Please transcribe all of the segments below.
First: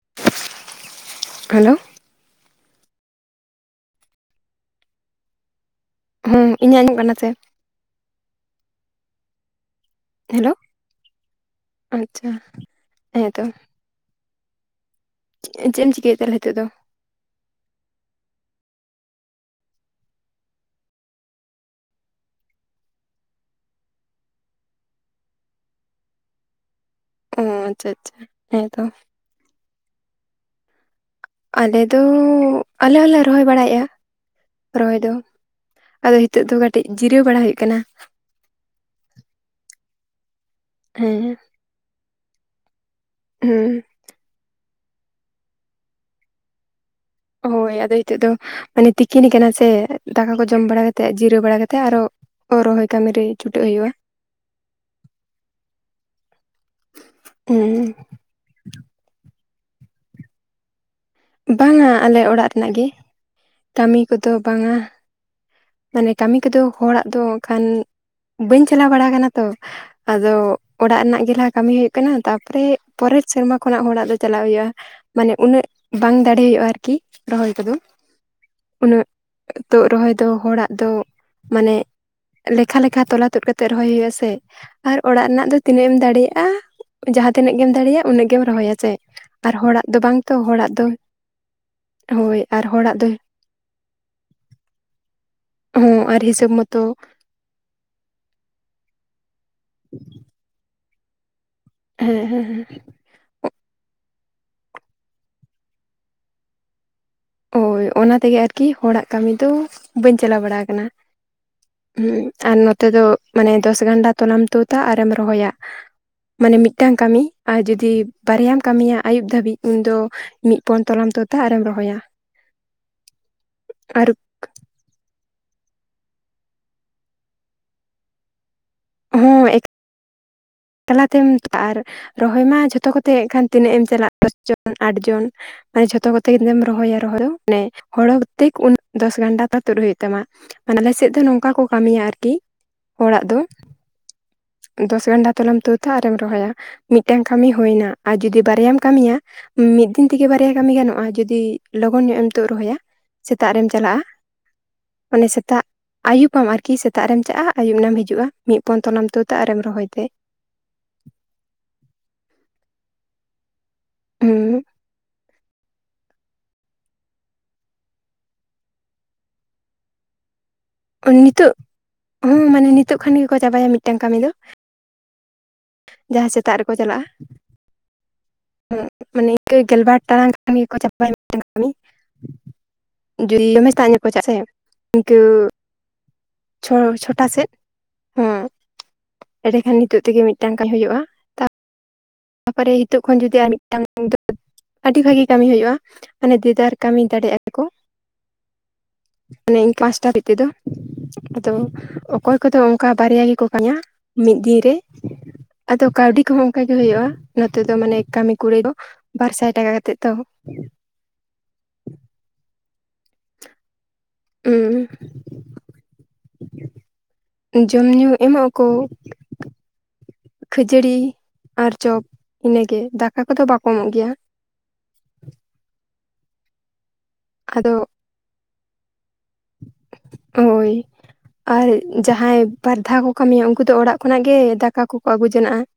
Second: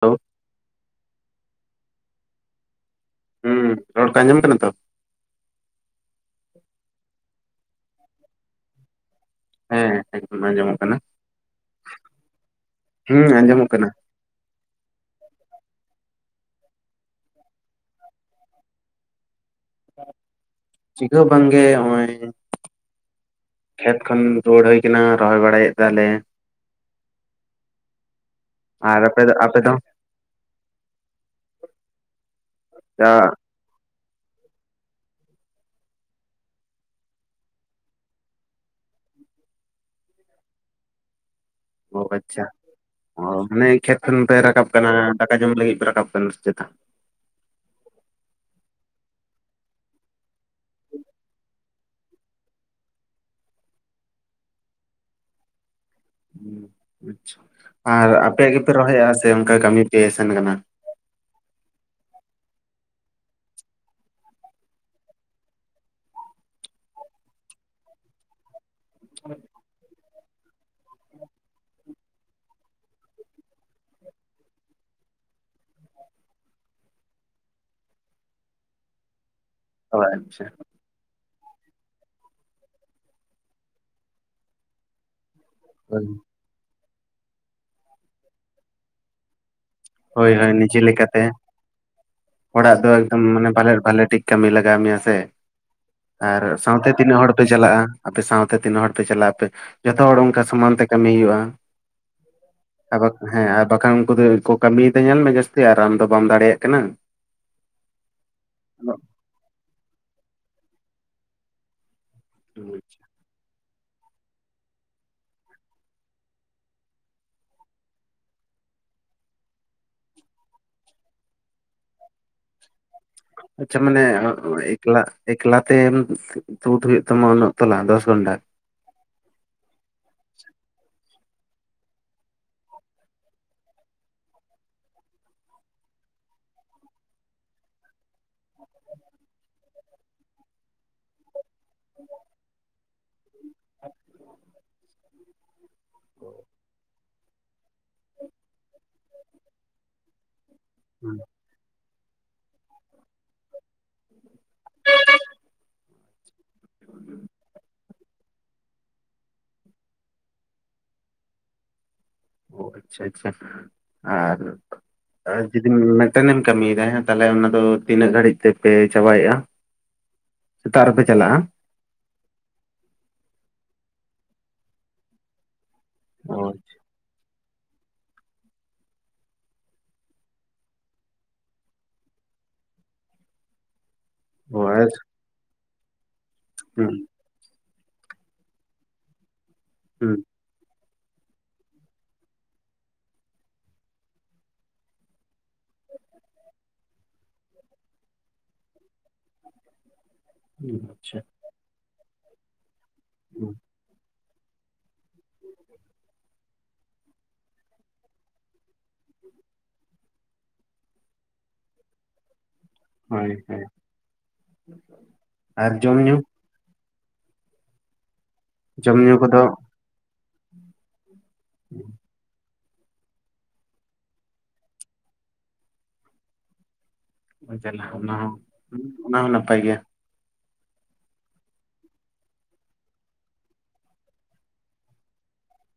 ᱦᱮᱲᱳ, hello, ᱦᱩᱸ, ᱨᱚᱲ ᱠᱚ ᱟᱸᱡᱚᱢ ᱠᱟᱱᱟ ᱛᱚ? ᱦᱮᱸ, ᱤᱧᱟᱹᱜ ᱟᱸᱡᱚᱢᱚᱜ ᱠᱟᱱᱟ ᱥᱮ? ᱦᱮᱸ ᱮᱠᱫᱚᱢ ᱦᱮᱞᱳ ᱟᱸᱡᱚᱢᱚᱜ ᱠᱟᱱᱟ, ᱟᱪᱪᱷᱟ ᱦᱮᱸ ᱦᱮᱸᱛᱚ ᱟᱸᱡᱚᱢᱚᱜ ᱠᱟᱱᱟ᱾ ᱮᱸ ᱪᱮᱫ ᱮᱢ ᱪᱤᱠᱟᱹᱭᱮᱫ ᱛᱟᱦᱮᱞᱮ ᱦᱤᱛᱚᱜ ᱫᱚ? ᱪᱤᱠᱟ ᱦᱚᱸ ᱵᱟᱝ ᱜᱮ ᱦᱚᱸᱜᱼᱚᱭ ᱠᱷᱮᱛ ᱠᱷᱚᱱ ᱨᱩᱣᱟᱹᱲ ᱦᱩᱭ ᱠᱟᱱᱟ ᱨᱚᱦᱚᱭ ᱵᱟᱲᱟᱭᱮᱫ ᱛᱟᱞᱮ ᱾ ᱚᱸ ᱟᱪᱪᱷᱟ ᱟᱪᱪᱷᱟ ᱦᱮᱸ ᱛᱚ ᱾ ᱟᱨ ᱟᱯᱮ ᱫᱚ ᱟᱯᱮ ᱫᱚ? ᱟᱞᱮ ᱫᱚ ᱟᱞᱮ ᱟ ᱦᱚᱸᱞᱮ ᱨᱚᱦᱚᱭ ᱵᱟᱲᱟᱭᱮᱫᱼᱟ ᱾ ᱨᱚᱦᱚᱭ ᱫᱚ ᱟᱫᱚ ᱦᱤᱛᱚᱜ ᱫᱚ ᱠᱟᱹᱴᱤᱡ ᱡᱤᱨᱟᱹᱣ ᱵᱟᱲᱟ ᱦᱩᱭᱩᱜ ᱠᱟᱱᱟ ᱾ ᱦᱮᱸ ᱾ ᱚ ᱟᱪᱪᱷᱟ ᱚ ᱢᱟᱱᱮ ᱦᱮᱸ ᱠᱷᱮᱛ ᱠᱷᱚᱱ ᱯᱮ ᱨᱟᱠᱟᱵ ᱠᱟᱱᱟ, ᱫᱟᱠᱟ ᱡᱚᱢ ᱞᱟᱹᱜᱤᱫ ᱯᱮ ᱨᱟᱠᱟᱵ ᱠᱟᱱᱟ ᱪᱮᱛᱟ? ᱦᱳᱭ ᱟᱫᱚ ᱦᱤᱛᱚᱜ ᱫᱚ ᱢᱟᱱᱮ ᱛᱤᱠᱤᱱ ᱠᱟᱱᱟ ᱥᱮ ᱫᱟᱠᱟ ᱠᱚ ᱡᱚᱢ ᱵᱟᱲᱟ ᱠᱟᱛᱮᱫ ᱡᱤᱨᱟᱹᱣ ᱵᱟᱲᱟ ᱠᱟᱛᱮᱫ ᱟᱨᱚ ᱚ ᱨᱚᱦᱚᱭ ᱠᱟᱹᱢᱤ ᱨᱮ ᱪᱩᱴᱟᱹᱜ ᱦᱩᱭᱩᱜᱼᱟ ᱾ ᱟᱪᱪᱷᱟ ᱦᱮᱸ ᱟᱨ ᱟᱯᱮ ᱜᱮᱯᱮ ᱨᱚᱦᱚᱭᱟ ᱥᱮ ᱚᱱᱠᱟ ᱠᱟᱹᱢᱤ ᱯᱮ ᱥᱮᱱ ᱠᱟᱱᱟ? ᱵᱟᱝᱟ ᱟᱞᱮ ᱚᱲᱟᱜ ᱨᱮᱱᱟᱜ ᱜᱮ, ᱠᱟᱹᱢᱤ ᱠᱚᱫᱚ ᱵᱟᱝᱟ ᱾ ᱢᱟᱱᱮ ᱠᱟᱹᱢᱤ ᱠᱚᱫᱚ ᱦᱚᱲᱟᱜ ᱫᱚ ᱠᱷᱟᱱ, ᱵᱟᱹᱧ ᱪᱟᱞᱟᱣ ᱵᱟᱲᱟ ᱠᱟᱱᱟ ᱛᱚ᱾ ᱟᱫᱚ, ᱚᱲᱟᱜ ᱨᱮᱱᱟᱜ ᱜᱮ ᱞᱟᱦᱟ ᱠᱟᱹᱢᱤ ᱦᱩᱭᱩᱜ ᱠᱟᱱᱟ ᱛᱟᱯᱚᱨᱮ ᱯᱚᱨᱮᱨ ᱥᱮᱨᱢᱟ ᱠᱷᱚᱱᱟᱜ ᱦᱚᱲᱟᱜ ᱫᱚ ᱪᱟᱞᱟᱜ ᱦᱩᱭᱩᱜ-ᱟ᱾ ᱢᱟᱱᱮ ᱩᱱᱟᱹᱜ, ᱵᱟᱝ ᱫᱟᱲᱮ ᱦᱩᱭᱩᱜ-ᱟ ᱟᱨᱠᱤ, ᱨᱚᱦᱚᱭ ᱠᱚᱫᱚ, ᱩᱱᱟᱹᱜᱼᱼ ᱛᱚᱜ ᱚ ᱨᱚᱦᱚᱭ ᱫᱚ, ᱟᱪᱪᱷᱟ ᱦᱚᱲᱟᱜ ᱫᱚ, ᱢᱟᱱᱮᱼᱼ ᱞᱮᱠᱷᱟᱼᱞᱮᱠᱷᱟ ᱛᱚᱞᱟ ᱛᱩᱫ ᱠᱟᱛᱮᱫ ᱨᱚᱦᱚᱭ ᱦᱩᱭᱩᱜ-ᱟ ᱥᱮ, ᱟᱨ ᱚᱲᱟᱜ ᱨᱮᱱᱟᱜ ᱫᱚ ᱛᱤᱱᱟᱹᱜ ᱮᱢ ᱫᱟᱲᱮᱭᱟᱜ-ᱟ᱾ ᱡᱟᱦᱟᱸ ᱛᱤᱱᱟᱹᱜ ᱜᱮᱢ ᱫᱟᱲᱮᱭᱟᱜ-ᱟ ᱩᱱᱟᱹᱜ ᱜᱮᱢ ᱨᱚᱦᱚᱭᱟ ᱪᱮ, ᱟᱨ ᱦᱚᱲᱟᱜ ᱫᱚ ᱵᱟᱝ ᱦᱳᱭ ᱛᱚ ᱦᱳᱭ ᱦᱚᱲᱟᱜᱼᱼ ᱱᱤᱡᱮ ᱞᱮᱠᱟᱛᱮ ᱦᱚᱲᱟᱜ ᱫᱚ ᱮᱠᱫᱚᱢ, ᱢᱟᱱᱮ ᱵᱟᱞᱮᱨ ᱵᱷᱟᱞᱮ ᱴᱷᱤᱠ ᱠᱟᱹᱢᱤ ᱞᱟᱜᱟᱣ ᱢᱮᱭᱟ ᱥᱮ᱾ ᱦᱚᱸ ᱟᱨ, ᱦᱤᱥᱟᱹᱵ ᱢᱚᱛᱚ ᱥᱟᱶᱛᱮ ᱛᱤᱱᱟᱹᱜ ᱦᱚᱲ ᱯᱮ ᱪᱟᱞᱟᱜ-ᱟ, ᱟᱯᱮ ᱥᱟᱶ ᱛᱮ ᱛᱤᱱᱟᱹᱜ ᱦᱚᱲ ᱯᱮ ᱪᱟᱞᱟᱜ-ᱟ ᱟᱯᱮ᱾ ᱡᱷᱚᱛᱚ ᱦᱚᱲ ᱚᱱᱠᱟ ᱥᱚᱢᱟᱱ ᱛᱮ ᱠᱟᱹᱢᱤ ᱦᱩᱭᱩᱜ-ᱟ᱾ ᱦᱮᱸ ᱦᱮᱸ ᱦᱮᱸ ᱟᱜᱚᱛ, ᱦᱮᱸ, ᱟᱨ ᱵᱟᱠᱷᱟᱱ ᱩᱱᱠᱩ ᱫᱚ ᱠᱟᱹᱢᱤᱭ ᱫᱟ ᱡᱟᱹᱥᱛᱤ, ᱟᱨ ᱟᱢ ᱫᱚ ᱵᱟᱢ ᱫᱟᱲᱮᱭᱟᱜ ᱠᱟᱱᱟ? ᱳᱭ, ᱚᱱᱟ ᱛᱮᱜᱮ ᱟᱨᱠᱤ ᱦᱚᱲᱟᱜ ᱠᱟᱹᱢᱤ ᱫᱚ, ᱵᱟᱹᱧ ᱪᱟᱞᱟᱣ ᱵᱟᱲᱟ ᱠᱟᱱᱟ᱾ ᱦᱩᱸ ᱟᱨ ᱱᱚᱛᱮ ᱫᱚ, ᱢᱟᱱᱮ ᱫᱚᱥ ᱜᱟᱸᱰᱟ ᱛᱚᱞᱟᱢ ᱛᱩᱫ ᱫᱟ ᱟᱨᱮᱢ ᱨᱚᱦᱚᱭᱟ᱾ ᱢᱟᱱᱮ ᱢᱤᱫᱴᱟᱝ ᱠᱟᱹᱢᱤ, ᱟᱨ ᱡᱩᱫᱤ ᱵᱟᱨᱭᱟᱢ ᱠᱟᱹᱢᱤᱭᱟ ᱟᱹᱭᱩᱵ ᱫᱷᱟᱹᱵᱤᱡ ᱩᱱ ᱫᱚᱼᱼ ᱢᱤᱫ ᱯᱚᱱ ᱛᱚᱞᱟᱢ ᱛᱩᱛ-ᱟ, ᱟᱨᱮᱢ ᱨᱚᱦᱚᱭᱟ᱾ ᱟᱪᱪᱷᱟ ᱢᱟᱱᱮᱼᱼ ᱟᱨ ᱮᱠᱞᱟ, ᱮᱠᱞᱟ ᱛᱮᱢ, ᱛᱩᱫ ᱦᱩᱭᱩᱜ ᱛᱟᱢᱟ ᱩᱱᱟᱹᱜ ᱛᱚᱞᱟ, ᱫᱚᱥ ᱜᱚᱱᱰᱟ? ᱦᱚᱸ [inaudible] ᱛᱟᱞᱟᱛᱮᱢ ᱟᱨ [unintelligible] ᱨᱚᱦᱚᱭ ᱢᱟ ᱡᱷᱚᱛᱚ ᱠᱚᱛᱮ ᱦᱟᱜ ᱠᱷᱟᱱ ᱛᱤᱱᱟᱹᱜ ᱮᱢ ᱪᱟᱞᱟᱜᱼᱟ ᱫᱚᱥ ᱡᱚᱱ, ᱟᱴ ᱡᱚᱱ, [inaudible] ᱡᱷᱚᱛᱚ ᱠᱚᱛᱮ ᱜᱮᱢ ᱨᱚᱦᱚᱭᱟ ᱨᱚᱦᱚᱭ ᱫᱚ, ᱢᱟᱱᱮ ᱦᱚᱲ ᱦᱚ [unintelligible] ᱫᱚᱥ ᱜᱚᱱᱰᱟ ᱫᱚ ᱛᱩᱫ ᱦᱩᱭᱩᱜ ᱛᱟᱢᱟ᱾ ᱢᱟᱱᱮ ᱟᱞᱮ ᱥᱮᱫ ᱫᱚ ᱱᱚᱝᱠᱟ ᱠᱚ ᱠᱟᱹᱢᱤᱭᱟ ᱟᱨᱠᱤ, ᱦᱚᱲᱟᱜ ᱫᱚ᱾ [inaudible] ᱫᱚᱥ ᱜᱟᱱᱰᱟ ᱛᱚᱞᱟᱢ ᱛᱩᱫᱟ ᱟᱨᱮᱢ ᱨᱚᱦᱚᱭᱟ, ᱢᱤᱫᱴᱮᱱᱼᱼ ᱠᱟᱹᱢᱤ ᱦᱩᱭᱮᱱᱟ, ᱟᱨ ᱡᱩᱫᱤ ᱵᱟᱨᱭᱟᱢ ᱠᱟᱹᱢᱤᱭᱟ, ᱢᱤᱫ ᱫᱤᱱ ᱛᱮᱜᱮ ᱵᱟᱨᱭᱟ ᱠᱟᱹᱢᱤ ᱜᱟᱱᱚᱜᱼᱟ ᱡᱩᱫᱤᱼᱼ ᱞᱚᱜᱚᱱ ᱧᱚᱜ ᱮᱢ ᱛᱩᱫ ᱨᱚᱦᱚᱭᱟ, ᱥᱮᱛᱟᱜ ᱨᱮᱢ ᱪᱟᱞᱟᱜᱼᱟ᱾ ᱢᱟᱱᱮ ᱥᱮᱛᱟᱜ ᱟᱹᱭᱩᱯᱟᱢ ᱟᱨᱠᱤ ᱥᱮᱛᱟᱜ ᱨᱮᱢ ᱪᱟᱞᱟᱜᱼᱟ, ᱟᱹᱭᱩᱵ ᱱᱟᱢ ᱦᱤᱡᱩᱜᱼᱟ᱾ ᱢᱤᱜ ᱯᱚᱱ ᱛᱚᱞᱟᱢ ᱛᱩᱫᱟ ᱟᱨᱮᱢ ᱨᱚᱦᱚᱭ ᱛᱮ ᱚ, ᱟᱪᱪᱷᱟ ᱟᱪᱪᱷᱟ, ᱟᱨ, ᱦᱩᱸ ᱟᱨ ᱡᱩᱫᱤᱢᱼᱼ ᱢᱤᱛᱴᱮᱱ ᱠᱟᱹᱢᱤᱭᱮᱫᱟ ᱦᱮᱸ, ᱛᱟᱦᱚᱞᱮ ᱚᱱᱟ ᱫᱚ ᱛᱤᱱᱟᱹᱜ ᱜᱷᱟᱹᱲᱤᱡ ᱛᱮᱯᱮ ᱪᱟᱵᱟᱭᱮᱜᱫᱼᱟ? ᱱᱤᱛᱚᱜ, ᱦᱚᱸ ᱢᱟᱱᱮ ᱱᱤᱛᱚᱜ ᱠᱷᱟᱱ ᱜᱮᱠᱚ ᱪᱟᱵᱟᱭᱟ ᱢᱤᱫᱴᱟᱝ ᱠᱟᱹᱢᱤ ᱫᱚ᱾ ᱡᱟᱦᱟᱭ ᱚ ᱥᱮᱛᱟᱜ ᱨᱮᱠᱚ ᱪᱟᱞᱟᱜᱼᱟ᱾ ᱦᱩᱸ ᱢᱟᱱᱮ ᱤᱱᱠᱟ ᱜᱮᱞᱵᱟᱨ ᱴᱟᱲᱟᱝ ᱠᱷᱟᱱ ᱜᱮᱠᱚ ᱪᱟᱵᱟᱭᱟ ᱢᱤᱫᱴᱮᱱ ᱠᱟᱹᱢᱤ [unintelligible] ᱡᱩᱫᱤ ᱚ ᱟᱨ [unintelligible] ᱤᱱᱠᱟᱹᱼᱼ ᱦᱩᱸ ᱪᱷᱚᱼᱪᱷᱚᱴᱟ ᱥᱮᱫ, ᱦᱩᱸ ᱮᱸᱲᱮᱠᱷᱟᱱ ᱱᱤᱛᱚᱜ ᱦᱩᱸ ᱛᱮᱜᱮ ᱢᱤᱫᱴᱟᱝ ᱠᱟᱹᱡ ᱦᱩᱭᱩᱜᱼᱟ᱾ ᱛᱟᱯᱚᱨᱮ ᱦᱤᱸᱛᱚᱜ ᱠᱷᱚᱱ ᱡᱩᱫᱤ ᱟᱨ ᱢᱤᱫᱴᱟᱝ [unintelligible] ᱟᱹᱰᱤ ᱵᱷᱟᱜᱤ ᱠᱟᱹᱢᱤ ᱦᱩᱭᱩᱜᱼᱟ, ᱢᱟᱱᱮ ᱫᱤᱫᱟᱨ ᱠᱟᱹᱢᱤ ᱫᱟᱲᱮᱼᱟ ᱠᱚ᱾ [unintelligible] ᱦᱩᱸᱻ ᱟᱪᱪᱷᱟ ᱛᱚ, ᱚᱠᱚᱭ ᱠᱚᱫᱚ ᱚᱱᱠᱟ ᱵᱟᱨᱭᱟ ᱜᱮᱠᱚ ᱠᱟᱹᱢᱤᱭᱟ ᱢᱤᱫ ᱫᱤᱱ ᱨᱮ᱾ ᱟᱫᱚ ᱠᱟᱹᱣᱰᱤ ᱠᱚᱦᱚᱸ ᱚᱱᱠᱟ ᱜᱮ ᱦᱩᱭᱩᱜᱼᱟ᱾ ᱱᱚᱛᱮ ᱫᱚ ᱢᱟᱱᱮ, ᱠᱟᱹᱢᱤ ᱠᱩᱲᱟᱭ ᱫᱚ, ᱵᱟᱨ ᱥᱟᱭ ᱴᱟᱠᱟ ᱠᱟᱛᱮᱜ ᱛᱚ᱾ ᱦᱳᱭᱼᱦᱳᱭ, ᱟᱨ ᱡᱚᱢ ᱧᱩ᱾ ᱡᱚᱢ ᱧᱩ ᱮᱢᱚᱜᱼᱼ ᱡᱚᱢ ᱧᱩ ᱠᱚᱫᱚ? ᱠᱷᱟᱹᱡᱟᱹᱲᱤ ᱟᱨ ᱪᱚᱯ ᱤᱱᱟᱹᱜᱮ ᱫᱟᱠᱟ ᱠᱚᱫᱚ ᱵᱟᱠᱚ ᱮᱢᱚᱜ ᱜᱮᱭᱟ ᱾ ᱚ ᱟᱫᱚ ᱡᱟᱞᱟ ᱚᱱᱟ ᱦᱚᱸ ᱚᱱᱟ ᱦᱚᱸ ᱱᱟᱯᱟᱭ ᱜᱮᱭᱟ ᱾ ᱦᱳᱭ ᱾ ᱟᱨ ᱡᱟᱦᱟᱸᱭ ᱵᱟᱨ ᱫᱷᱟᱣ ᱠᱚ ᱠᱟᱹᱢᱤᱭᱟ ᱩᱱᱠᱩ ᱫᱚ ᱚᱲᱟᱜ ᱠᱷᱚᱱᱟᱜ ᱜᱮ ᱫᱟᱠᱟ ᱠᱚᱠᱚ ᱟᱹᱜᱩ ᱡᱚᱱᱟᱜᱼᱟ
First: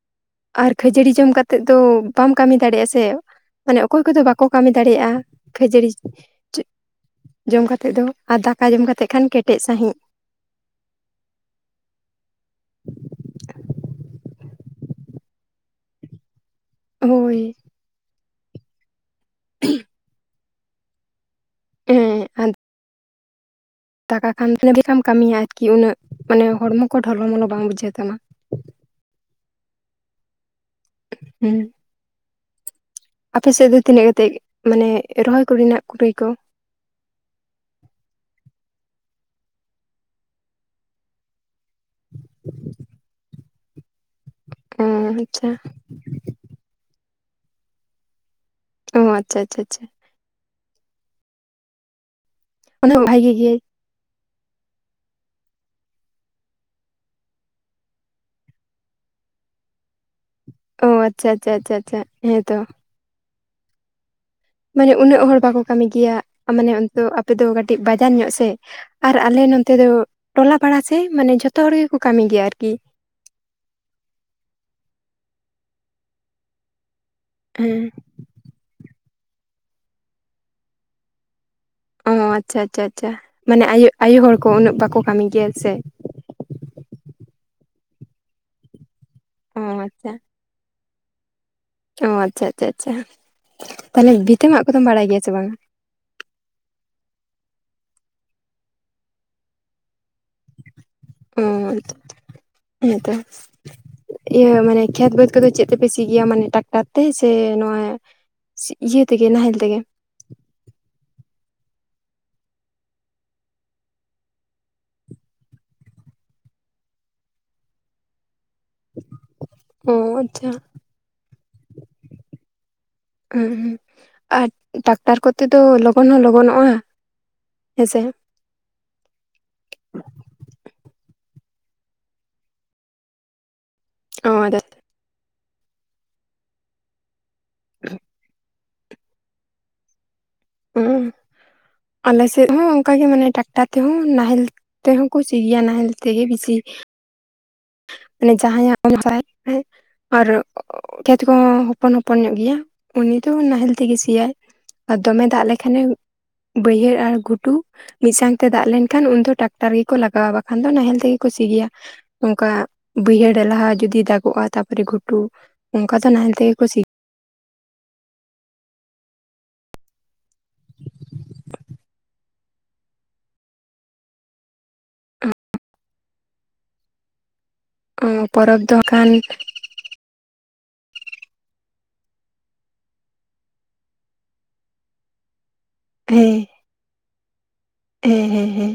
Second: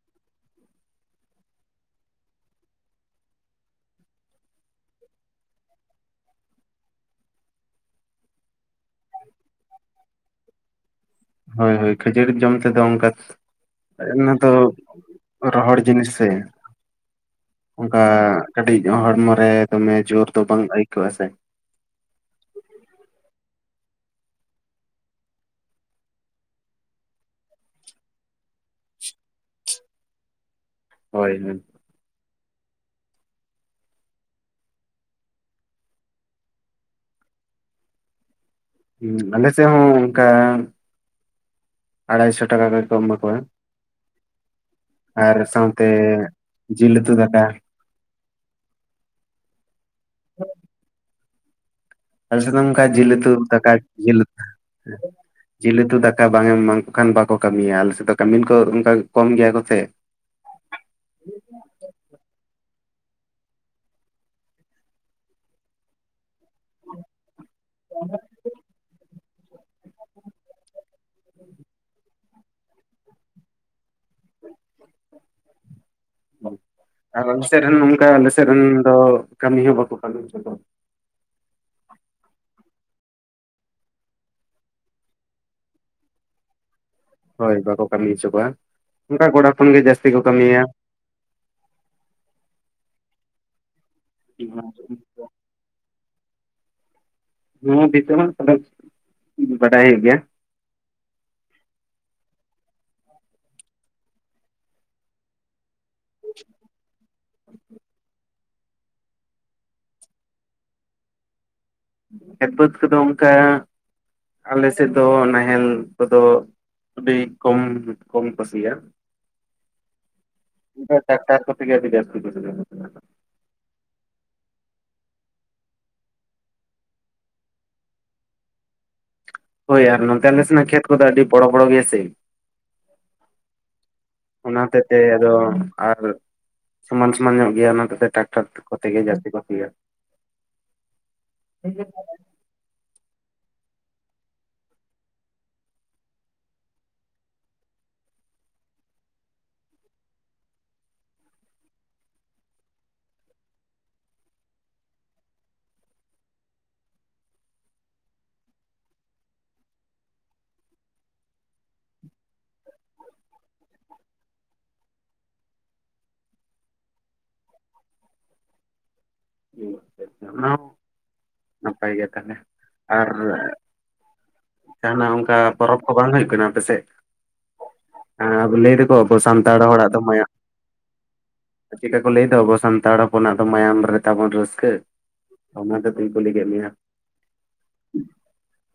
᱾ ᱟᱨ ᱠᱷᱟᱹᱡᱟᱹᱲᱤ ᱡᱚᱢ ᱠᱟᱛᱮᱫ ᱫᱚ ᱵᱟᱢ ᱠᱟᱹᱢᱤ ᱫᱟᱲᱮᱟ ᱥᱮ ᱾ ᱢᱟᱱᱮ ᱚᱠᱚᱭ ᱠᱚᱫᱚ ᱵᱟᱠᱚ ᱠᱟᱹᱢᱤ ᱫᱟᱲᱮᱭᱟᱜᱼᱟ, ᱠᱷᱟᱹᱡᱟᱹᱲᱤ ᱡ ᱡᱚᱢ ᱠᱟᱛᱮᱫ ᱫᱚ ᱾ ᱟᱨ ᱫᱟᱠᱟ ᱡᱚᱢ ᱠᱟᱛᱮᱫ ᱠᱷᱟᱱ ᱠᱮᱴᱮᱡ ᱥᱟᱸᱦᱤᱡ ᱾ ᱦᱳᱭ ᱦᱳᱭ ᱠᱷᱟᱹᱡᱟᱹᱲᱤ ᱡᱚᱢ ᱛᱮᱫᱚ ᱚᱱᱠᱟ ᱚᱱᱟ ᱫᱚ ᱨᱚᱦᱚᱲ ᱡᱤᱱᱤᱥ ᱥᱮ ᱦᱳᱭ ᱚᱱᱠᱟ ᱠᱟᱹᱴᱤᱡ ᱦᱚᱲᱢᱚ ᱨᱮ ᱫᱚᱢᱮ ᱡᱳᱨ ᱫᱚ ᱵᱟᱝ ᱟᱹᱭᱠᱟᱹᱜᱼᱟ ᱥᱮ ᱦᱮᱸ ᱦᱟᱱ ᱫᱟᱠᱟ ᱠᱷᱟᱱ [unintelligible] ᱠᱟᱹᱢᱤᱭᱟ ᱟᱨᱠᱤ ᱩᱱᱟᱹᱜ ᱢᱟᱱᱮ ᱦᱚᱲᱢᱚ ᱠᱚ ᱰᱷᱚᱞᱚ ᱢᱚᱞᱚ ᱵᱟᱝ ᱵᱩᱡᱷᱟᱹᱜ ᱛᱟᱢᱟ ᱾ ᱦᱳᱭ ᱦᱳᱭ ᱾ ᱟᱯᱮᱥᱮᱫ ᱫᱚ ᱛᱤᱱᱟᱹᱜ ᱠᱟᱛᱮ ᱢᱟᱱᱮ ᱨᱚᱦᱚᱭ ᱠᱚᱨᱮᱱᱟᱜ ᱠᱩᱲᱟᱹᱭ ᱠᱚ? ᱦᱩᱸ ᱟᱞᱮ ᱥᱮᱫ ᱦᱚᱸ ᱚᱱᱠᱟ ᱟᱲᱟᱭᱥᱚ ᱴᱟᱠᱟ ᱜᱟᱱ ᱠᱚ ᱮᱢᱟ ᱠᱚᱣᱟ ᱚ ᱟᱨ ᱟᱪᱪᱷᱟ ᱥᱟᱶᱛᱮ ᱮᱸ ᱡᱤᱞ ᱩᱛᱩ ᱫᱟᱠᱟ ᱾ ᱚ ᱟᱪᱪᱷᱟ ᱟᱪᱪᱷᱟ ᱟᱪᱪᱷᱟ ᱾ [unintelligible] ᱟᱞᱮ ᱥᱮᱫ ᱫᱚ ᱚᱱᱠᱟ ᱚᱱᱟ ᱡᱤᱞ ᱩᱛᱩ ᱵᱷᱟᱜᱤ ᱜᱮ ᱫᱟᱠᱟ ᱡᱤᱞ ᱩᱛᱩ ᱡᱤᱞ ᱩᱛᱩ ᱫᱟᱠᱟ ᱵᱟᱝ ᱮᱢ ᱮᱢᱟᱠᱚ ᱠᱷᱟᱱ ᱵᱟᱠᱚ ᱠᱟᱹᱢᱤᱭᱟ ᱟᱞᱮᱥᱮᱫ ᱫᱚ ᱠᱟᱹᱢᱤᱱ ᱠᱚ ᱚᱱᱠᱟ ᱠᱚᱢ ᱜᱮᱭᱟ ᱠᱚᱥᱮ ᱾ ᱚ ᱟᱪᱪᱷᱟ ᱟᱪᱪᱷᱟ ᱟᱪᱪᱷᱟ ᱟᱪᱪᱷᱟ ᱦᱮᱸ ᱛᱚ ᱾ ᱢᱟᱱᱮ ᱩᱱᱟᱹᱜ ᱦᱚᱲ ᱵᱟᱠᱚ ᱠᱟᱹᱢᱤ ᱜᱮᱭᱟ ᱢᱟᱱᱮ ᱚᱱᱛᱮ ᱟᱯᱮ ᱫᱚ ᱠᱟᱹᱴᱤᱡ ᱵᱟᱡᱟᱨ ᱧᱚᱜ ᱥᱮ ᱟᱨ ᱟᱞᱮ ᱱᱚᱛᱮ ᱫᱚ ᱴᱚᱞᱟ ᱯᱟᱲᱟ ᱥᱮ ᱢᱟᱱᱮ ᱡᱚᱛᱚ ᱦᱚᱲ ᱜᱮᱠᱚ ᱠᱟᱹᱢᱤ ᱜᱮᱭᱟ ᱟᱨᱠᱤ ᱟᱨ ᱟᱞᱮ ᱥᱮᱫ ᱦᱮᱸ ᱨᱮᱱ ᱚᱱᱠᱟ ᱥᱮᱫ ᱨᱮᱱ ᱫᱚ ᱠᱟᱹᱢᱤ ᱦᱚᱸ ᱵᱟᱠᱚ ᱠᱟᱹᱢᱤ ᱦᱚᱪᱚ ᱠᱚᱣᱟ ᱾ ᱚ ᱟᱪᱪᱷᱟ ᱟᱪᱪᱷᱟ ᱟᱪᱪᱷᱟ ᱢᱟᱱᱮ ᱟᱭ ᱟᱭᱚ ᱦᱚᱲ ᱠᱚ ᱩᱱᱟᱹᱜ ᱵᱟᱠᱚ ᱠᱟᱹᱢᱤ ᱜᱮᱭᱟ ᱥᱮ ᱾ ᱦᱳᱭ ᱵᱟᱠᱚ ᱠᱟᱹᱢᱤ ᱦᱚᱪᱚ ᱠᱚᱣᱟ ᱚᱱᱠᱟ ᱠᱚᱲᱟ ᱚ ᱦᱚᱯᱟᱱ ᱜᱮ ᱡᱟᱹᱥᱛᱤ ᱟᱪᱪᱷᱟ ᱠᱚ ᱠᱟᱹᱢᱤᱭᱟ ᱾ ᱚ ᱟᱪᱪᱷᱟ ᱟᱪᱪᱷᱟ ᱟᱪᱪᱷᱟ, ᱛᱟᱦᱚᱞᱮ ᱵᱷᱤᱛᱟᱹ ᱢᱟᱜ ᱠᱚᱫᱚᱢ ᱵᱟᱲᱟᱭ ᱜᱮᱭᱟ ᱥᱮ ᱵᱟᱝ? ᱦᱚᱸ ᱵᱷᱤᱛᱟᱹ ᱢᱟᱜ ᱠᱚᱫᱚᱧ ᱵᱟᱰᱟᱭ ᱜᱮᱭᱟ ᱾ ᱚᱸ ᱦᱮᱸᱛᱚ ᱤᱭᱟᱹ ᱢᱟᱱᱮ ᱠᱷᱮᱛ ᱵᱟᱹᱛ ᱠᱚᱫᱚ ᱪᱮᱫ ᱛᱮᱯᱮ ᱥᱤ ᱜᱮᱭᱟ ᱢᱟᱱᱮ ᱴᱟᱠᱴᱟᱨ ᱛᱮ ᱥᱮ ᱱᱚᱣᱟ ᱤᱭᱟᱹ ᱛᱮᱜᱮ ᱱᱟᱦᱮᱞ ᱛᱮᱜᱮ? ᱠᱷᱮᱛ ᱵᱟ. ᱫ ᱠᱚᱫᱚ ᱚᱱᱠᱟ ᱟᱞᱮᱥᱮᱫ ᱫᱚ ᱱᱟᱦᱮᱞ ᱠᱚᱫᱚ ᱟᱹᱰᱤ ᱠᱚᱢ ᱠᱚᱢᱠᱩᱥᱤᱭᱟ ᱾ ᱚ ᱟᱪᱪᱷᱟ ᱾ ᱚᱱᱠᱟ ᱴᱟᱠᱴᱟᱨ ᱠᱚᱛᱮ ᱜᱮ ᱟᱹᱰᱤ ᱡᱟᱹᱥᱛᱤ ᱠᱚ ᱥᱤᱭᱟ ᱾ ᱦᱩ ᱦᱩ ᱟᱨ ᱴᱟᱠᱴᱟᱨ ᱠᱚᱛᱮ ᱫᱚ ᱞᱚᱜᱚᱱ ᱦᱚᱸ ᱞᱚᱜᱚᱱᱚᱜᱼᱟ ᱾ ᱦᱮᱸᱥᱮ ᱾ ᱦᱳᱭ ᱟᱨ ᱱᱚᱛᱮ ᱟᱞᱮᱥᱱᱟᱜ ᱠᱷᱮᱛ ᱠᱚᱫᱚ ᱟᱹᱰᱤ ᱵᱚᱲᱚ ᱵᱚᱲᱚ ᱜᱮᱭᱟ ᱥᱮ, ᱚ ᱚᱱᱟ ᱦᱚᱛᱮᱛ ᱛᱮ ᱟᱫᱚ ᱟᱨ ᱥᱚᱢᱟᱱ ᱥᱚᱢᱟᱱ ᱧᱚᱜ ᱜᱮᱭᱟ ᱚᱱᱟ ᱠᱚᱛᱮ ᱴᱨᱟᱠᱴᱟᱨ ᱠᱚᱛᱮ ᱜᱮ ᱡᱟᱹᱥᱛᱤ ᱠᱚ ᱥᱤᱭᱟ ᱾ ᱚᱸ ᱟᱞᱮᱥ ᱥᱮᱫ ᱦᱚᱸ ᱚᱱᱠᱟ ᱜᱮ ᱢᱟᱱᱮ ᱴᱨᱟᱠᱴᱟᱨ ᱛᱮᱦᱚᱸ ᱱᱟᱦᱮᱞ ᱛᱮᱦᱚᱸ ᱠᱚ ᱥᱤᱜᱮᱭᱟ ᱱᱟᱦᱮᱞ ᱛᱮᱜᱮ ᱵᱤᱥᱤ ᱢᱟᱱᱮ ᱡᱟᱦᱟᱸᱭᱟᱜ [unintelligible] ᱟᱨ ᱠᱷᱮᱛ ᱠᱚᱦᱚᱸ ᱦᱚᱯᱚᱱ ᱦᱚᱯᱚᱱ ᱧᱚᱜ ᱜᱮᱭᱟ, ᱩᱱᱤ ᱫᱚ ᱱᱟᱦᱮᱞ ᱛᱮᱜᱮ ᱥᱤᱭᱟᱭ᱾ ᱟᱨ ᱫᱚᱢᱮ ᱫᱟᱜ ᱞᱮᱠᱷᱟᱱᱮ ᱵᱟᱹᱭᱦᱟᱹᱲ ᱟᱨ ᱜᱷᱩᱴᱩ ᱢᱤᱫ ᱥᱟᱶᱛᱮ ᱫᱟᱜ ᱞᱮᱱᱠᱷᱟᱱ ᱩᱱ ᱫᱚ ᱴᱟᱠᱴᱟᱨ ᱜᱮᱠᱚ ᱞᱟᱜᱟᱣᱟ, ᱵᱟᱠᱷᱟᱱ ᱫᱚ ᱱᱟᱦᱮᱞ ᱛᱮᱜᱮ ᱠᱚ ᱥᱤ ᱜᱮᱭᱟ᱾ ᱚᱱᱠᱟ ᱵᱟᱹᱭᱦᱟᱹᱲ ᱞᱟᱦᱟ ᱡᱩᱫᱤ ᱫᱟᱜᱚᱜᱼᱟ, ᱛᱟᱯᱚᱨᱮ ᱜᱷᱩᱴᱩ ᱚᱱᱠᱟ ᱫᱚ ᱱᱟᱦᱮᱞ ᱛᱮᱜᱮ ᱠᱚ ᱥᱤ [unintelligible] ᱱᱟᱯᱟᱭ ᱜᱮ ᱛᱟᱦᱚᱞᱮ, ᱟᱨ ᱡᱟᱦᱟᱱᱟᱜ ᱚᱱᱠᱟ ᱯᱚᱨᱚᱵᱽ ᱠᱚ ᱵᱟᱝ ᱦᱩᱭᱩᱜ ᱠᱟᱱᱟ ᱟᱯᱮ ᱥᱮᱫ? ᱚ ᱦᱮᱸ ᱯᱚᱨᱚᱵᱽ ᱞᱟᱹᱭ ᱫᱚ ᱦᱟᱸᱜ ᱫᱚᱠᱚ ᱠᱷᱟᱱ ᱟᱵᱚ ᱥᱟᱱᱛᱟᱲ ᱦᱚᱲᱟᱜ ᱫᱚ ᱢᱟᱭᱟᱢ [inaudible] ᱪᱮᱠᱟ ᱠᱚ ᱞᱟᱹᱭ ᱫᱚ, ᱟᱵᱚ ᱥᱟᱱᱛᱟᱲ ᱦᱚᱯᱚᱱᱟᱜ ᱫᱚ ᱢᱟᱭᱟᱢ ᱨᱮ ᱛᱟᱵᱚᱱ ᱨᱟᱹᱥᱠᱟᱹ ᱚᱱᱟᱛᱮ ᱵᱟᱹᱧ ᱠᱩᱞᱤ ᱠᱮᱜ ᱢᱮᱭᱟ᱾ ᱦᱮ ᱦᱮ ᱦᱮ,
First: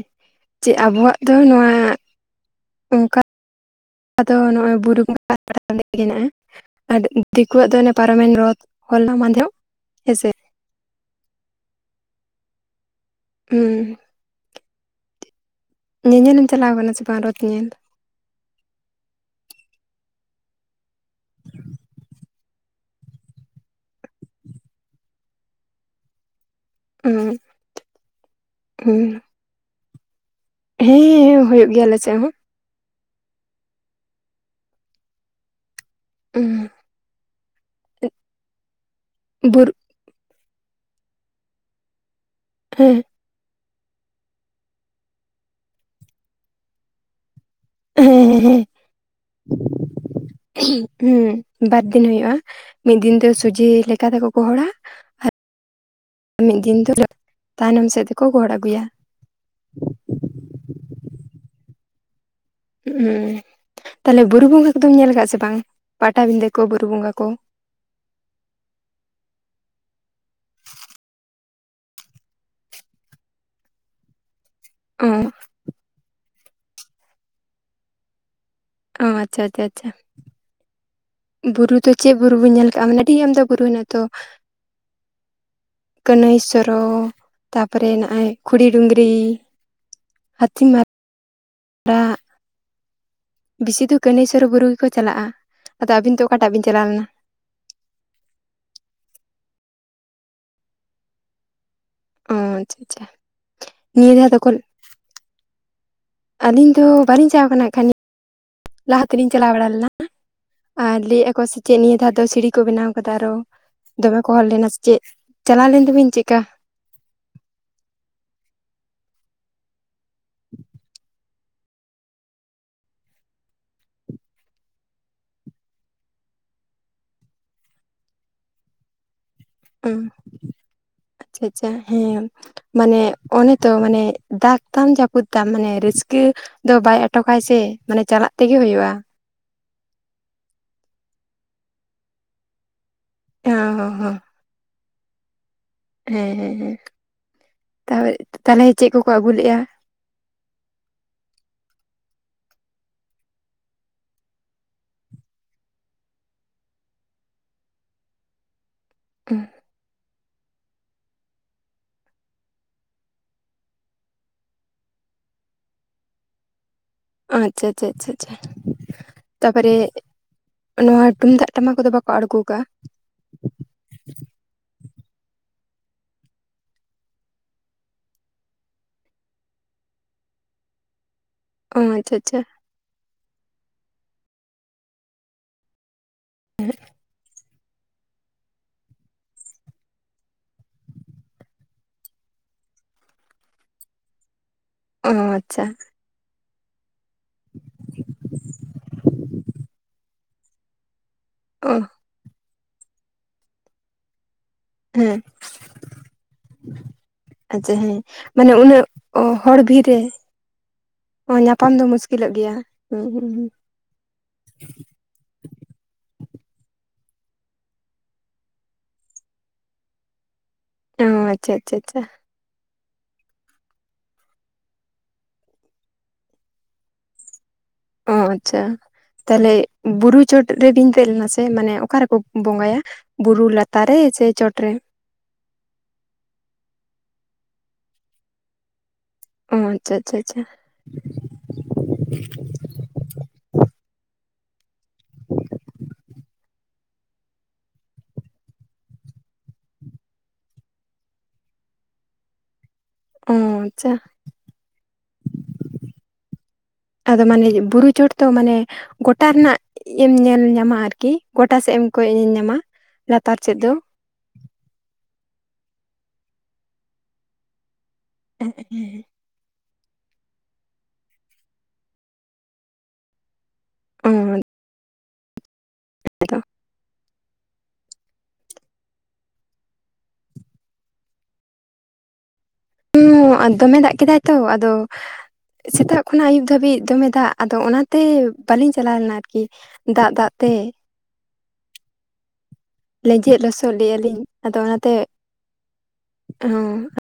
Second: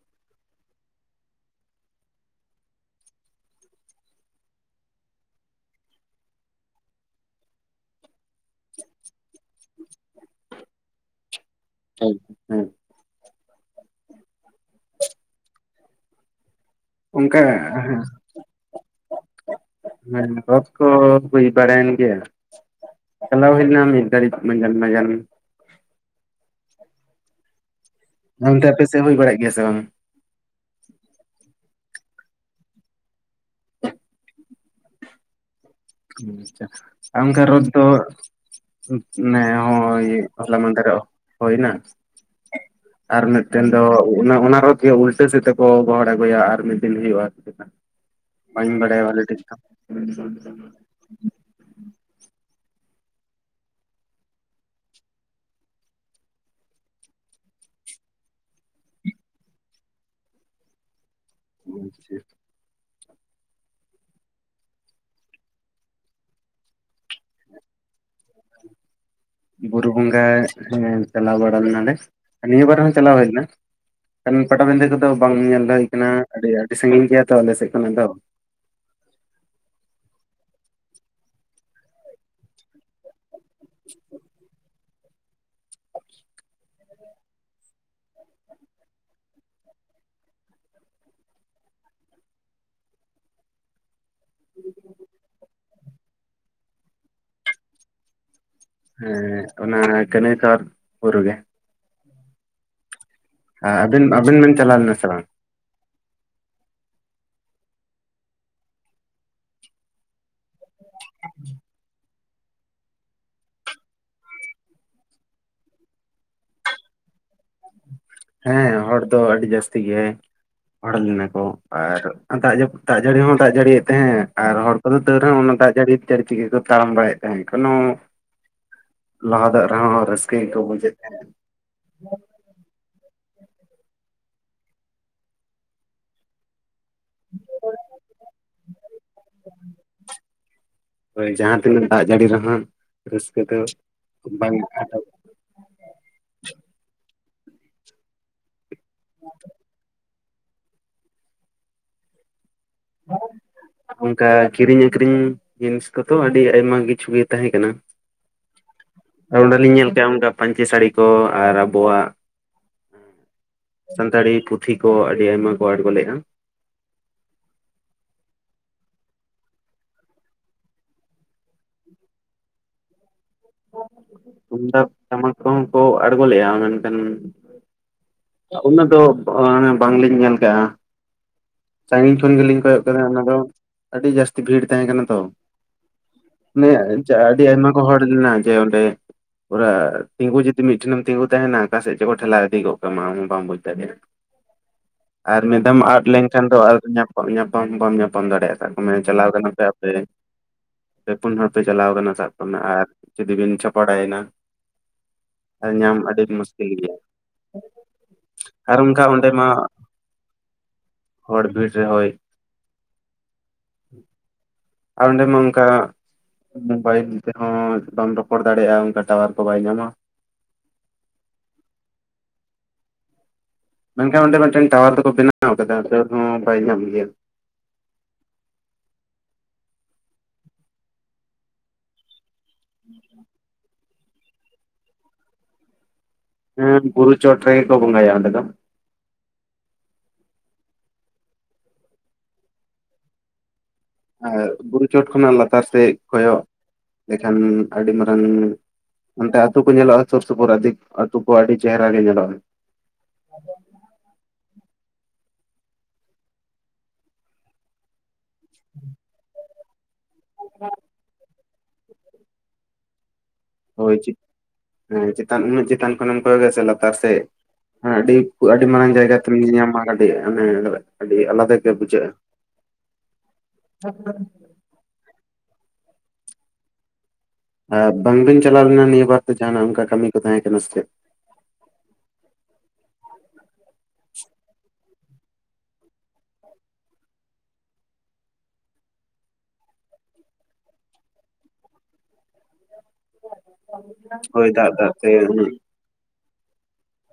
ᱪᱮᱫ ᱟᱵᱚᱣᱟᱜ ᱫᱚ ᱱᱚᱣᱟ ᱚᱱᱠᱟ ᱫᱚ ᱱᱚᱜᱼᱚᱭ ᱵᱩᱨᱩ ᱵᱚᱸᱜᱟ [unintelligible] ᱟᱨ ᱫᱤᱠᱩᱣᱟᱜ ᱫᱚ ᱚᱱᱮ ᱯᱟᱨᱚᱢᱮᱱ ᱨᱚᱛ ᱦᱚᱞᱟ ᱢᱟᱫᱷᱮᱨᱚᱜ ᱦᱮᱸᱥᱮ᱾ ᱦᱮᱸ᱾ ᱦᱩᱸᱻ᱾ ᱧᱮᱧᱮᱞ ᱮᱢ ᱪᱟᱞᱟᱣ ᱠᱟᱱᱟ ᱥᱮ ᱵᱟᱝ ᱨᱚᱛ ᱚᱱᱠᱟ ᱦᱮ ᱧᱮᱞ ᱦᱮᱸ ᱨᱚᱛ ᱠᱚ ᱦᱩᱭ ᱵᱟᱲᱟᱭᱮᱱ ᱜᱮᱭᱟ᱾ ᱪᱟᱞᱟᱣ ᱦᱩᱭ ᱞᱮᱱᱟ ᱢᱤᱫ ᱜᱷᱟᱲᱤᱡ ᱢᱟᱡᱟᱱ ᱢᱟᱡᱟᱱ᱾ ᱚᱸ᱾ ᱚᱱᱛᱮ ᱟᱯᱮ ᱥᱮᱫ ᱦᱩᱭ ᱵᱟᱲᱟᱜ ᱜᱮᱭᱟ ᱥᱮ ᱵᱟᱝ? ᱦᱮᱸ ᱦᱳᱭᱳᱜ ᱜᱮᱭᱟ ᱟᱞᱮ ᱥᱮᱫ ᱦᱚᱸ᱾ ᱦᱚᱸ ᱟᱪᱪᱷᱟ ᱚᱱᱠᱟ ᱨᱚᱛ ᱫᱚ ᱢᱟᱱᱮ ᱵᱩᱨᱩ ᱦᱚᱸᱜᱼᱚᱭ ᱦᱚᱞᱟ ᱢᱟᱫᱷᱮᱨᱚᱜ ᱦᱳᱭᱮᱱᱟ ᱾ ᱦᱮᱸ᱾ ᱟᱨ ᱢᱮᱫᱴᱮᱱ ᱫᱚ ᱚᱱᱟ ᱨᱚᱛ ᱜᱮ ᱩᱞᱴᱟᱹ ᱥᱮᱫ ᱛᱮᱠᱚ ᱜᱚᱦᱚᱲ ᱟᱜᱩᱭᱟ ᱟᱨ ᱢᱤᱫ ᱫᱤᱱ ᱦᱩᱭᱩᱜᱼᱟ ᱪᱮᱛᱟ᱾ ᱦᱮᱸ ᱦᱮᱸ ᱵᱟᱹᱧ ᱵᱟᱰᱟᱭᱟ ᱵᱷᱟᱞᱮ ᱴᱷᱤᱠ ᱫᱚ᱾ ᱦᱩᱸ ᱵᱟᱨ ᱫᱤᱱ ᱦᱩᱭᱩᱜᱼᱟ, ᱢᱤᱫ ᱫᱤᱱ ᱫᱚ ᱥᱩᱡᱮ ᱞᱮᱠᱟ ᱛᱮᱠᱚ ᱜᱚᱦᱚᱲᱟ ᱟᱨ ᱢᱤᱫ ᱫᱤᱱ ᱫᱚ ᱛᱟᱭᱱᱚᱢ ᱥᱮᱫ ᱛᱮᱠᱚ ᱜᱚᱦᱚᱲ ᱟᱜᱩᱭᱟ ᱾ ᱟᱪᱪᱷᱟ ᱾ ᱩᱸ ᱛᱟᱦᱞᱮ ᱵᱩᱨᱩ ᱵᱚᱸᱜᱟ ᱠᱚᱫᱚᱢ ᱧᱮᱞ ᱠᱟᱜᱼᱟ ᱥᱮ ᱵᱟᱝ? ᱯᱟᱴᱟᱵᱤᱸᱫᱟᱹ ᱠᱚ ᱵᱩᱨᱩ ᱵᱚᱸᱜᱟ ᱠᱚ? [inaudible] ᱵᱩᱨᱩ ᱵᱚᱸᱜᱟ ᱦᱮᱸ ᱪᱟᱞᱟᱣ ᱵᱟᱲᱟ ᱞᱮᱱᱟᱞᱮ, ᱱᱤᱭᱟᱹ ᱵᱟᱨ ᱦᱚᱸ ᱪᱟᱞᱟᱣ ᱦᱩᱭ ᱞᱮᱱᱟ ᱾ ᱠᱷᱟᱱ ᱯᱟᱴᱟᱵᱤᱸᱫᱟᱹ ᱚ ᱠᱚᱫᱚ ᱵᱟᱝ ᱧᱮᱞ ᱫᱚ ᱦᱩᱭ ᱠᱟᱱᱟ, ᱟᱹᱰᱤ ᱟᱹᱰᱤ ᱥᱟᱺᱜᱤᱧ ᱜᱮᱭᱟ ᱛᱚ ᱟᱞᱮ ᱥᱮᱫ ᱠᱷᱚᱱᱟᱜ ᱫᱚ᱾ ᱚ ᱟᱪᱪᱷᱟ ᱟᱪᱪᱷᱟ ᱟᱪᱪᱷᱟ᱾ ᱵᱩᱨᱩ ᱫᱚ ᱪᱮᱫ ᱵᱩᱨᱩ ᱵᱮᱱ ᱧᱮᱞ ᱠᱟᱜᱼᱟ? ᱢᱟᱱᱮ ᱟᱹᱰᱤ ᱟᱢᱫᱟ ᱵᱩᱨᱩ ᱦᱮᱱᱟ ᱛᱚ᱾ ᱠᱟᱹᱱᱟᱹᱭ ᱥᱚᱨᱚ ᱛᱟᱯᱚᱨᱮ ᱱᱟᱜᱼᱟᱭ ᱠᱷᱩᱲᱤ ᱰᱩᱝᱨᱤ᱾ ᱦᱟᱹᱛᱤᱢᱟ ᱨᱟᱜ ᱵᱤᱥᱤ ᱫᱚ ᱠᱟᱹᱱᱟᱹᱭ ᱥᱚᱨᱚ ᱵᱩᱨᱩ ᱜᱮᱠᱚ ᱪᱟᱞᱟᱜᱼᱟ᱾ ᱟᱫᱚ ᱟᱵᱤᱱ ᱫᱚ ᱚᱠᱟᱴᱟᱜ ᱵᱤᱱ ᱪᱟᱞᱟᱣ ᱞᱮᱱᱟ? ᱦᱮᱸ ᱚᱱᱟ ᱠᱟᱹᱱᱟᱹᱭ ᱥᱚᱨ ᱵᱩᱨᱩ ᱜᱮ ᱾ ᱚᱸ ᱪᱷᱟ ᱪᱷᱟ᱾ ᱟ ᱟᱵᱤᱱ ᱟᱵᱤᱱ ᱵᱤᱱ ᱪᱟᱞᱟᱣ ᱞᱮᱱᱟ ᱥᱮ ᱵᱟᱝ? ᱟᱹᱞᱤᱧ ᱫᱚ ᱵᱟᱹᱞᱤᱧ ᱪᱟᱣ ᱠᱟᱱᱟ ᱠᱷᱟᱡ, ᱞᱟᱦᱟ ᱛᱮᱞᱤᱧ ᱪᱟᱞᱟᱣ ᱵᱟᱲᱟ ᱞᱮᱱᱟ᱾ ᱟᱨ ᱞᱟᱹᱭᱮᱜ-ᱟ ᱠᱚ ᱥᱮ ᱪᱮᱫ ᱱᱤᱭᱟᱹ ᱫᱷᱟᱣ ᱛᱚ ᱥᱤᱲᱤ ᱠᱚ ᱵᱮᱱᱟᱣ ᱠᱟᱫᱟ ᱟᱨᱚ ᱫᱚᱢᱮ ᱠᱚ ᱦᱚᱲ ᱞᱮᱱᱟ ᱥᱮ ᱪᱮᱫ ᱪᱟᱞᱟᱣ ᱞᱮᱱ ᱫᱚᱵᱤᱱ ᱪᱮᱜᱠᱟ? ᱦᱮᱸ, ᱦᱚᱲ ᱫᱚ ᱟᱹᱰᱤ ᱡᱟᱹᱥᱛᱤ ᱜᱮ ᱦᱚᱲ ᱞᱮᱱᱟ ᱠᱚ ᱾ ᱟᱨ ᱫᱟᱜ ᱡᱟᱹᱯᱩᱫ ᱫᱟᱜ ᱡᱟᱹᱲᱤ ᱦᱚᱸ ᱫᱟᱜ ᱡᱟᱹᱲᱤᱭᱮᱫ ᱛᱟᱦᱮᱸ ᱟᱨ ᱦᱚᱲ ᱠᱚᱫᱚ ᱛᱟᱹᱣ ᱨᱮᱦᱚᱸ ᱚᱱᱟ ᱫᱟᱜ ᱡᱟᱲᱤ ᱪᱟᱹᱲᱤ ᱛᱮᱜᱮ ᱠᱚ ᱛᱟᱲᱟᱢ ᱵᱟᱲᱟᱭᱮᱜ ᱛᱟᱦᱮᱸ ᱠᱚᱱᱚ [inaudible] ᱞᱟᱦᱟᱫᱟᱜ ᱨᱮᱦᱚᱸ ᱨᱟᱹᱥᱠᱟᱹ ᱜᱮᱠᱚ ᱵᱩᱡᱮᱜ ᱛᱟᱦᱮᱸ ᱾ ᱪᱟ ᱦᱮᱸ, ᱢᱟᱱᱮ ᱚᱱᱮ ᱛᱚ ᱢᱟᱱᱮ ᱫᱟᱜᱽ ᱛᱟᱢ ᱡᱟᱹᱯᱩᱫ ᱛᱟᱢ ᱢᱟᱱᱮ ᱨᱟᱹᱥᱠᱟᱹ ᱫᱚ ᱵᱟᱭ ᱟᱴᱚᱠᱟᱭ ᱥᱮ, ᱢᱟᱱᱮ ᱪᱟᱞᱟᱜ ᱛᱮᱜᱮ ᱦᱳᱭᱳᱜᱼᱟ ᱾ ᱦᱳᱭ, ᱡᱟᱦᱟᱸ ᱛᱤᱱᱟᱹᱜ ᱫᱟᱜ ᱡᱟᱹᱲᱤ ᱨᱮᱦᱚᱸ ᱨᱟᱹᱥᱠᱟᱹ ᱫᱚ ᱦᱚᱸ ᱦᱚᱸ ᱵᱟᱝ ᱟᱰᱚᱜ ᱦᱮᱸ, ᱦᱮᱸ, ᱦᱮᱸ, ᱛᱟᱦᱮ ᱛᱟᱦᱚᱞᱮ ᱪᱮᱫ ᱠᱚᱠᱚ ᱟᱹᱜᱩ ᱞᱮᱜᱼᱟ? [inaudible] ᱚᱝᱠᱟ ᱠᱤᱨᱤᱧ ᱟᱹᱷᱨᱤᱧ ᱡᱤᱱᱤᱥ ᱠᱚᱛᱚ ᱟᱹᱰᱤ ᱟᱭᱢᱟ ᱠᱤᱪᱷᱩ ᱜᱮ ᱛᱟᱦᱮᱸ ᱠᱟᱱᱟ ᱾ [inaudible] ᱟ ᱚᱸᱰᱮᱞᱤᱧ ᱧᱮᱞ ᱠᱮᱜ ᱚᱝᱠᱟ ᱯᱟᱹᱧᱪᱤ ᱥᱟᱹᱲᱤ ᱠᱚ ᱟᱨ ᱟᱵᱚᱣᱟᱜ ᱥᱟᱱᱛᱟᱲᱤ ᱯᱩᱛᱷᱤ ᱠᱚ ᱟᱹᱰᱤ ᱟᱭᱢᱟ ᱠᱚ ᱟᱬᱜᱚ ᱞᱮᱜ-ᱟ ᱾ ᱟᱪᱪᱷᱟ ᱟᱪᱪᱷᱟ ᱟᱪᱷᱟ! ᱛᱟᱯᱚᱨᱮ ᱱᱚᱣᱟ ᱴᱩᱢᱫᱟᱜ ᱴᱟᱢᱟᱠ ᱠᱚᱫᱚ ᱵᱟᱠᱚ ᱟᱲᱜᱳ ᱠᱟᱜ-ᱟ? ᱛᱩᱢᱫᱟᱵ ᱴᱟᱢᱟᱠ ᱠᱚᱦᱚᱸ ᱠᱚ ᱟᱬᱜᱚ ᱞᱮᱜ-ᱟ, ᱢᱮᱱᱠᱷᱟᱱ ᱩᱱᱟᱹᱜ ᱫᱚ ᱚᱱᱮ ᱵᱟᱝᱞᱤᱧ ᱧᱮᱞ ᱠᱟᱜ-ᱟ, ᱚ ᱟᱪᱪᱷᱟ ᱥᱟᱺᱜᱤᱧ ᱠᱷᱚᱱ ᱟᱪᱪᱷᱟ ᱜᱮᱞᱤᱧ ᱠᱚᱭᱚᱜ ᱠᱟᱫᱟ ᱚᱱᱟ ᱫᱚ ᱟᱹᱰᱤ ᱡᱟᱹᱥᱛᱤ ᱵᱷᱤᱲ ᱛᱟᱦᱮᱸ ᱠᱟᱱᱟ ᱛᱚ, [unintelligible] ᱪᱟᱜ ᱟᱹᱰᱤ ᱟᱭᱢᱟ ᱠᱚ ᱦᱚᱲ ᱞᱮᱱᱟ ᱡᱮ ᱚᱸᱰᱮ ᱯᱩᱨᱟ ᱛᱤᱝᱜᱩ ᱡᱩᱫᱤ ᱢᱤᱫ ᱴᱮᱱᱮᱢ ᱛᱤᱝᱜᱩ ᱛᱟᱦᱮᱱᱟ ᱟᱠᱟ ᱥᱮᱫ ᱪᱚᱠᱚ ᱠᱷᱮᱞᱟᱣ ᱤᱫᱤ ᱜᱚᱜ ᱠᱟᱢᱟ ᱟᱢ ᱦᱚᱸ ᱵᱟᱢ ᱵᱩᱡᱽ ᱫᱟᱲᱮᱭᱟᱜ-ᱟ, ᱚ ᱟᱨ ᱢᱤᱫ ᱟᱪᱪᱷᱟ ᱫᱷᱟᱣᱢ ᱟᱫ ᱞᱮᱝᱠᱷᱟᱱ ᱫᱚ ᱟᱨ ᱧᱟᱢ ᱧᱟᱯᱟᱢ ᱦᱚ ᱵᱟᱢ ᱧᱟᱯᱟᱢ ᱫᱟᱲᱮᱭᱟᱜ-ᱟ ᱥᱟᱠ ᱠᱟᱜ ᱢᱮ ᱪᱟᱞᱟᱣ ᱠᱟᱱᱟ ᱯᱮ ᱟᱯᱮ ᱯᱮ ᱯᱩᱱ ᱦᱚᱲᱯᱮ ᱚ ᱪᱟᱞᱟᱣ ᱠᱟᱱᱟ ᱥᱟᱵ ᱠᱟᱜ ᱢᱮ ᱟᱨ ᱡᱩᱫᱤ ᱵᱤᱱ ᱪᱷᱟᱯᱚᱲᱰᱟ ᱭᱮᱱᱟ ᱦᱮᱸ ᱾ ᱟᱨ ᱧᱟᱢ ᱟᱹᱰᱤ ᱢᱩᱥᱠᱤᱞ ᱜᱮᱭᱟ ᱾ ᱟᱪᱪᱷᱟ ᱦᱮᱸ, ᱢᱟᱱᱮ ᱩᱱᱟᱹᱜ ᱚᱸᱰᱮ ᱢᱟ ᱦᱚᱲ ᱵᱷᱤᱨ ᱨᱮ ᱚᱸ ᱦᱚᱲ ᱵᱷᱤᱲ ᱧᱟᱯᱟᱢ ᱫᱚ ᱨᱮ ᱦᱳᱭ ᱢᱩᱥᱠᱤᱞᱚ ᱜᱮᱭᱟ, ᱦᱩᱸ ᱦᱩᱸ ᱦᱩᱸ ᱾ ᱟᱨ ᱚᱸᱰᱮ ᱢᱟ ᱚᱝᱠᱟ ᱢᱳᱵᱟᱭᱤᱞ ᱛᱮᱦᱚᱸ ᱵᱟᱢ ᱨᱚᱯᱚᱲ ᱫᱟᱲᱮᱭᱟᱜᱼᱟ ᱚᱱᱠᱟ ᱴᱟᱣᱟᱨ ᱠᱚ ᱵᱟᱭ ᱧᱟᱢᱟ ᱾ ᱚᱻ ᱟᱪᱪᱷᱟ ᱟᱪᱷᱟ ᱟᱪᱷᱟ ᱾ ᱢᱮᱱᱠᱷᱟᱱ ᱚᱸᱰᱮ ᱢᱮᱫᱴᱮᱱ ᱴᱟᱣᱟᱨ ᱫᱚᱠᱚ ᱵᱮᱱᱟᱣ ᱠᱟᱫᱟ ᱛᱟᱹᱣ ᱨᱮᱦᱚᱸ ᱵᱟᱭ ᱧᱟᱢ ᱜᱮᱭᱟ ᱾ ᱚ ᱟᱪᱪᱷᱟ, ᱛᱟᱦᱚᱞᱮ ᱵᱩᱨᱩ ᱪᱚᱴ [unintelligible] ᱫᱮᱡ ᱞᱮᱱᱟ ᱥᱮ ᱢᱟᱱᱮ ᱚᱠᱟ ᱨᱮᱠᱚ ᱵᱚᱸᱜᱟᱭᱟ, ᱵᱩᱨᱩ ᱞᱟᱛᱟᱨ ᱨᱮ ᱪᱮ ᱪᱚᱴ ᱨᱮ? ᱦᱮᱸ, ᱠᱩᱨᱩ ᱪᱚᱴ ᱨᱮᱜᱮ ᱠᱚᱸ ᱵᱚᱸᱜᱟᱭᱟ ᱚᱱᱰᱮ ᱫᱚ ᱾ ᱚ, ᱟᱪᱪᱷᱟ ᱟᱪᱪᱷᱟ ᱟᱪᱪᱷᱟ ᱾ ᱟᱨ ᱵᱩᱨᱩ ᱪᱚᱴ ᱠᱷᱚᱱᱟᱜ ᱞᱟᱛᱟᱨ ᱥᱮᱫ ᱠᱚᱭᱚᱜ ᱞᱮᱠᱷᱟᱱ ᱟᱹᱰᱤ ᱢᱟᱨᱟᱝ ᱚᱱᱛᱮ ᱟᱹᱛᱩ ᱠᱚ ᱧᱮᱞᱚᱜᱼᱟ ᱥᱩᱨ ᱥᱩᱯᱩᱨ ᱟᱹᱫᱤ ᱟᱹᱛᱩ ᱠᱚ ᱟᱹᱰᱤ ᱪᱮᱦᱨᱟ ᱜᱮ ᱧᱮᱞᱚᱜᱼᱟ ᱾ ᱚ ᱟᱪᱪᱷᱟ ᱾ ᱟᱫᱚ ᱢᱟᱱᱮ ᱵᱩᱨᱩ ᱪᱚᱴ ᱛᱚ ᱢᱟᱱᱮ ᱜᱚᱴᱟ ᱨᱮᱱᱟᱜ ᱮᱢ ᱧᱮᱞ ᱧᱟᱢᱟ ᱟᱨᱠᱤ ᱾ ᱜᱚᱴᱟ ᱥᱮᱜ ᱮᱢ ᱠᱚᱭᱚᱜ ᱧᱮᱞᱧᱟᱢᱟ, ᱞᱟᱛᱟᱨ ᱥᱮᱫ ᱫᱚ ᱦᱳᱭ ᱪᱤ ᱮᱸ ᱪᱮᱛᱟᱱ ᱩᱱᱟᱹᱜ ᱪᱮᱛᱟᱱ ᱠᱷᱚᱱᱮᱢ ᱠᱚᱭᱚᱜᱼᱟ ᱥᱮ ᱞᱟᱛᱟᱨ ᱥᱮᱫ ᱦᱮᱸ ᱟᱹᱰᱤ ᱠᱩ ᱟᱹᱰᱤ ᱢᱟᱨᱟᱝ ᱡᱟᱭᱜᱟ ᱛᱮᱢ ᱧᱮᱧᱟᱢᱟ ᱟᱹᱰᱤ ᱚᱱᱮ ᱟᱹᱰᱤ ᱟᱞᱟᱫᱟ ᱜᱮ ᱵᱩᱡᱷᱟᱹᱜᱼᱟ ᱾ [unintelligible] [unintelligible] ᱟ ᱵᱟᱝ ᱵᱤᱱ ᱪᱟᱞᱟᱣ ᱞᱮᱱᱟ ᱱᱤᱭᱟᱹ ᱵᱟᱨ ᱫᱚ ᱡᱟᱦᱱᱟᱜ ᱚᱱᱠᱟ ᱠᱟᱹᱢᱤ ᱠᱚ ᱛᱟᱦᱮᱸ ᱠᱟᱱᱟ ᱥᱮᱪᱮᱫ? ᱦ ᱟᱫᱚ ᱫᱚᱢᱮ ᱫᱟᱜ ᱠᱮᱫᱟᱭ ᱛᱚ ᱟᱫᱚ ᱥᱮᱛᱟᱜ ᱠᱷᱚᱱᱟᱜ ᱟᱹᱭᱩᱵ ᱫᱷᱟᱹᱵᱤᱡ ᱫᱚᱢᱮ ᱫᱟᱜ ᱟᱫᱚ ᱚᱱᱟᱛᱮ ᱵᱟᱹᱞᱤᱧ ᱪᱟᱞᱟᱣ ᱞᱮᱱᱟ ᱟᱨᱠᱤ ᱾ ᱫᱟᱜ ᱫᱟᱜ ᱛᱮ ᱾ ᱞᱮᱸᱡᱮᱫ ᱞᱚᱥᱚᱫ ᱞᱮᱼᱟ ᱞᱤᱧ ᱦᱳᱭ ᱟᱫᱚ ᱫᱟᱜ ᱚᱱᱟᱛᱮ, ᱫᱟᱜ ᱛᱮ ᱩᱱᱟᱹᱜ ᱚ